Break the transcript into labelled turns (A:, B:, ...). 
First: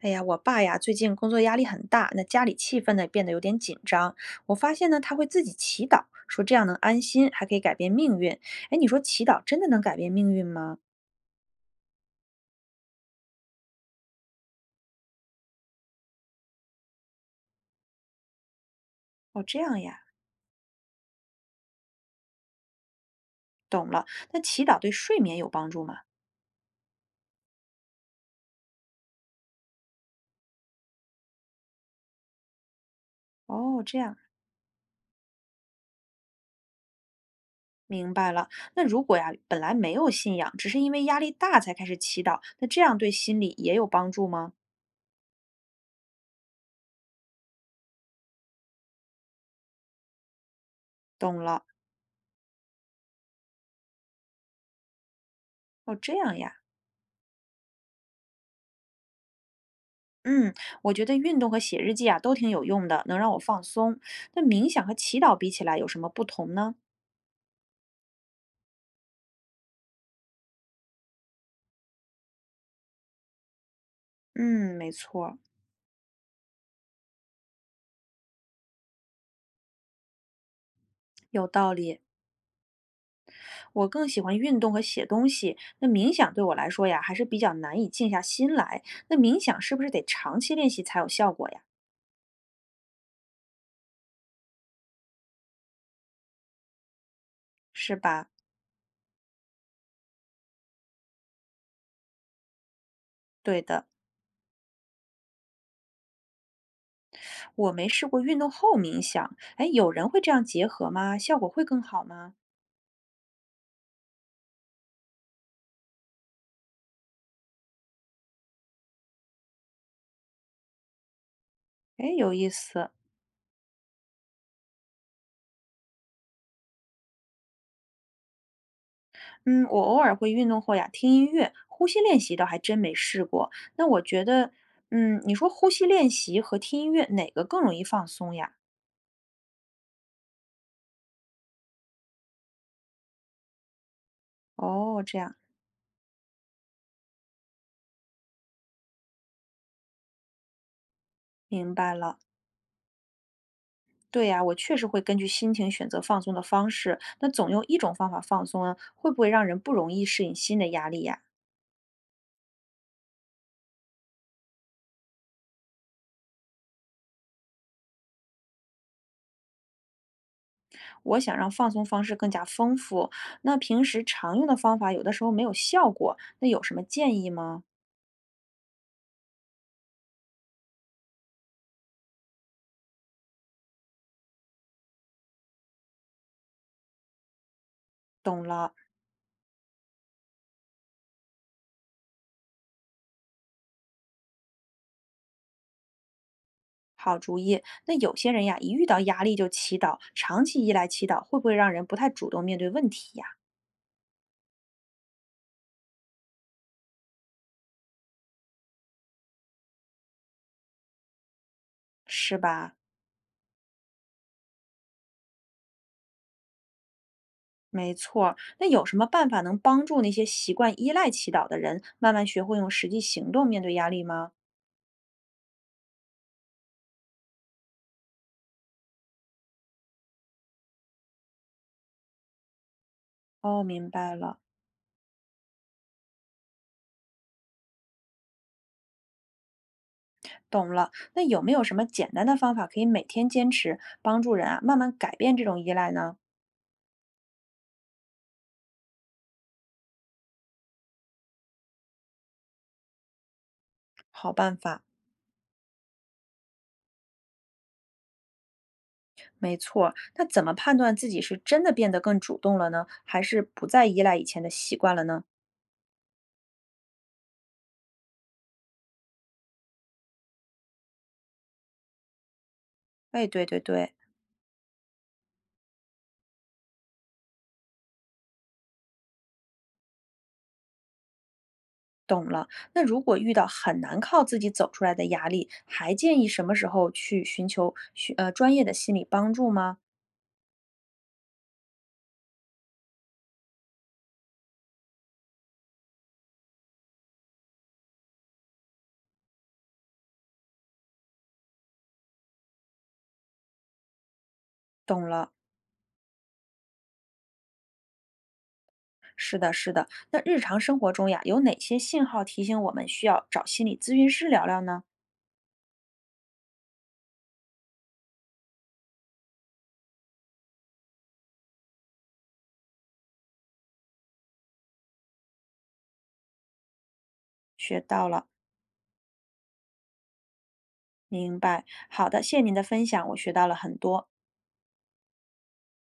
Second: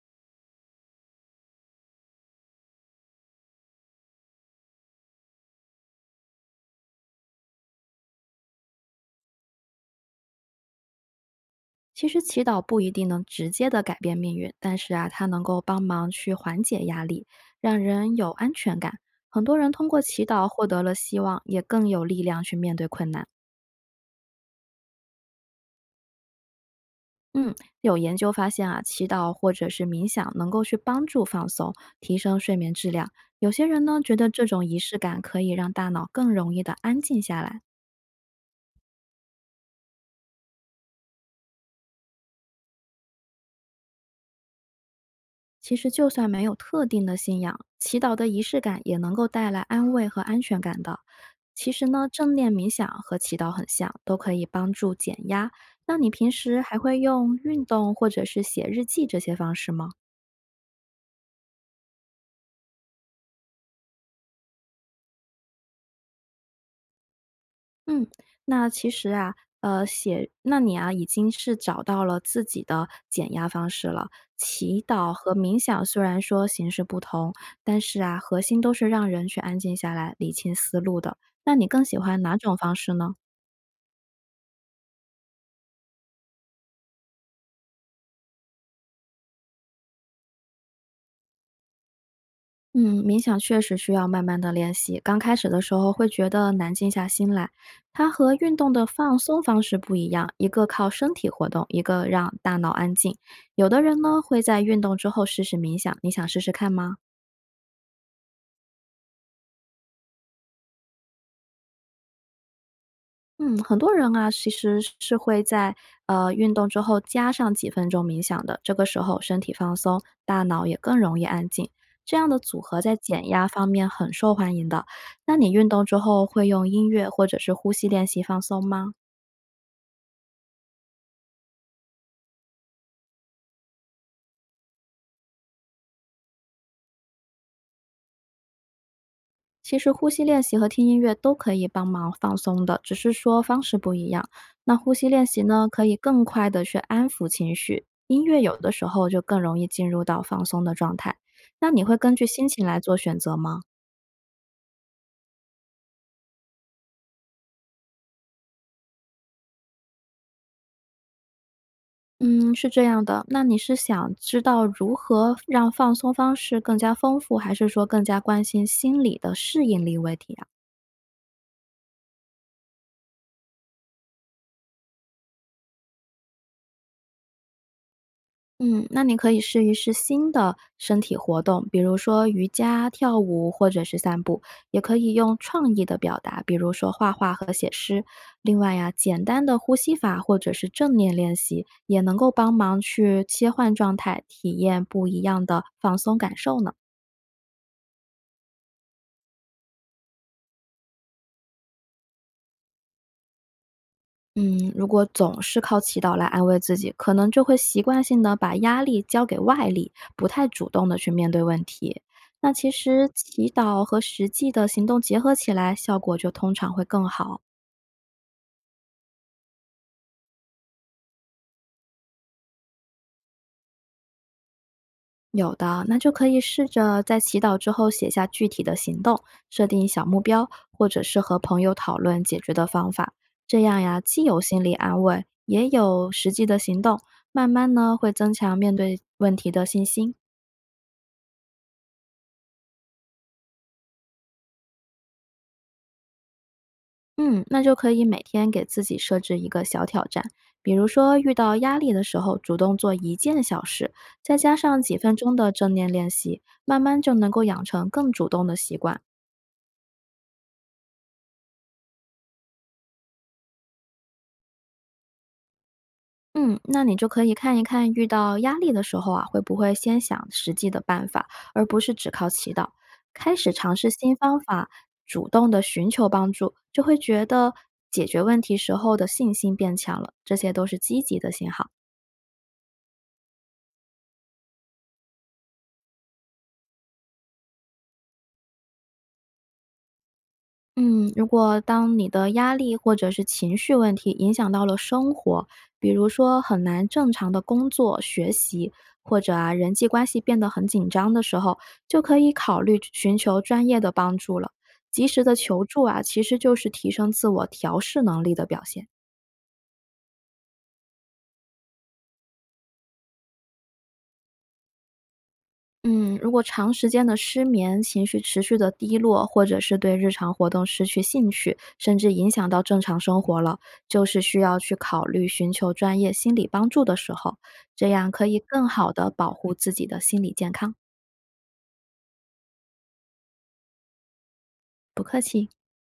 A: 哎呀，我爸呀，最近工作压力很大，那家里气氛呢变得有点紧张。我发现呢，他会自己祈祷，说这样能安心，还可以改变命运。哎，你说祈祷真的能改变命运吗？
B: 其实祈祷不一定能直接的改变命运，但是啊，它能够帮忙去缓解压力，让人有安全感。
A: 哦，
B: 很多
A: 这
B: 人
A: 样
B: 通
A: 呀，
B: 过祈祷获得了希望，也更有力量去面对困难。
A: 懂了。那祈祷对睡眠有帮助吗？
B: 嗯，有研究发现啊，祈祷或者是冥想能够去帮助放松，提升睡眠质量。有些
A: 哦，
B: 人
A: 这
B: 呢，觉
A: 样，
B: 得这种仪式感可以让大脑更容易的安静下来。
A: 明白了。那如果呀，本来没有信仰，只是因为压力大才开始祈祷，那这样对心理也有帮助吗？
B: 其实，就算没有特定的信仰，祈祷的仪式感也能够带来安慰和安全感的。
A: 懂了。
B: 其实呢，正念冥想和祈祷很像，都可以帮助减压。
A: 哦，
B: 那你
A: 这
B: 平
A: 样呀。
B: 时还会用运动或者是写日记这些方式吗？
A: 嗯，我觉得运动和写日记啊都挺有用的，能让我放松。那冥想和祈祷比起来有什么不同呢？
B: 嗯，那其实啊，写，那你啊，已经是找到了自己的减压方式了。
A: 嗯，
B: 祈
A: 没
B: 祷
A: 错
B: 和
A: 儿，
B: 冥想虽然说形式不同，但是啊，核心都是让人去安静下来、理清思路的。
A: 有
B: 那你
A: 道
B: 更喜
A: 理。
B: 欢哪种方式呢？
A: 我更喜欢运动和写东西，那冥想对我来说呀还是比较难以静下心来。那冥想是不是得长期练习才有效果呀？
B: 嗯，冥想确实需要慢慢的练习。刚开始的时候会觉得难静下心来，
A: 是
B: 它
A: 吧？
B: 和运动的放松方式不一样，一个靠身体活动，一个让大脑安静。
A: 对
B: 有的
A: 的，
B: 人呢会在运动之后试试冥想，你想试试看吗？
A: 我没试过运动后冥想。哎，有人会这样结合吗？效果会更好吗？
B: 嗯，很多人啊，其实是会在运动之后加上几分钟冥想的。这个时候身体放松，大脑也更容易安静。
A: 哎，
B: 这样
A: 有
B: 的
A: 意
B: 组合
A: 思。
B: 在减压方面很受欢迎的。那你运动之后会用音乐或者是呼吸练习放松吗？
A: 嗯，我偶尔会运动后呀，听音乐、呼吸练习倒还真没试过。那我觉得，嗯，你说呼吸练习和听音乐哪个更容易放松呀？
B: 其实呼吸练习和听音乐都可以帮忙放松的，只是说方式不一样。那呼
A: 哦，
B: 吸
A: 这
B: 练
A: 样，
B: 习呢，可以更快的去安抚情绪，音乐有的时候就更容易进入到放松的状态。那
A: 明
B: 你
A: 白
B: 会根
A: 了。
B: 据心情来做选择吗？
A: 对呀，我确实会根据心情选择放松的方式。那总用一种方法放松啊，会不会让人不容易适应新的压力呀？
B: 嗯，是这样的，那你是想知道如何让放松方式更加丰富，还是说更加关心心理的适应力问题啊？
A: 我想让放松方式更加丰富，那平时常用的方法有的时候没有效果，那有什么建议吗？
B: 嗯，那你可以试一试新的身体活动，比如说瑜伽、跳舞或者是散步，也可以用创意的表达，比如说画画和写诗。另外呀，简单的呼吸法或者是正念练习，也能够帮忙去切换状态，体验不一样的放松感受呢。
A: 好主意。那有些人呀，一遇到压力就祈祷，长期依赖祈祷，会不会让人不太主动面对问题呀？
B: 嗯，如果总是靠祈祷来安慰自己，可能就会习惯性的把压力交给外力，不太主动的去面对问题。
A: 是
B: 那其
A: 吧？
B: 实祈祷和实际的行动结合起来，效果就通常会更好。
A: 没错儿。那有什么办法能帮助那些习惯依赖祈祷的人，慢慢学会用实际行动面对压力吗？
B: 有的，那就可以试着在祈祷之后写下具体的行动，设定小目标，或者是和朋友讨论解决的方法。这
A: 哦，
B: 样
A: 明
B: 呀，
A: 白
B: 既
A: 了，
B: 有心理安慰，也有实际的行动，慢慢呢会增强面对问题的信心。
A: 懂了。那有没有什么简单的方法可以每天坚持，帮助人啊慢慢改变这种依赖呢？
B: 嗯，那就可以每天给自己设置一个小挑战，比如说遇到压力的时候，主动做一件小事，
A: 好
B: 再加
A: 办
B: 上
A: 法。
B: 几分钟的正念练习，慢慢就能够养成更主动的习惯。
A: 没错儿，那怎么判断自己是真的变得更主动了呢，还是不再依赖以前的习惯了呢？
B: 嗯，那你就可以看一看遇到压力的时候啊，会不会先想实际的办法，而不是只靠祈祷。
A: 哎，
B: 开
A: 对
B: 始
A: 对
B: 尝试
A: 对，
B: 新方法，主动的寻求帮助，就会觉得解决问题时候的信心变强了，这些都是积极的信号。
A: 懂了。那如果遇到很难靠自己走出来的压力，还建议什么时候去寻求寻专业的心理帮助吗？
B: 嗯，如果当你的压力或者是情绪问题影响到了生活，比如说很难正常的工作、学习，或者啊人际关系变得很紧张的时候，就可以考虑寻求专业的帮助了。及
A: 懂
B: 时
A: 了，
B: 的求助啊，其实就是提升自我调试能力的表现。
A: 是的，是的。那日常生活中呀，有哪些信号提醒我们需要找心理咨询师聊聊呢？
B: 嗯，如果长时间的失眠、情绪持续的低落，或者是对日常活动失去兴趣，甚至影响到正常生活了，就是需要去考虑寻求专业心理帮助的时候，
A: 学
B: 这
A: 到
B: 样可
A: 了，
B: 以更好的保护自己的心理健康。
A: 明白。好的，谢谢您的分享，我学到了很多。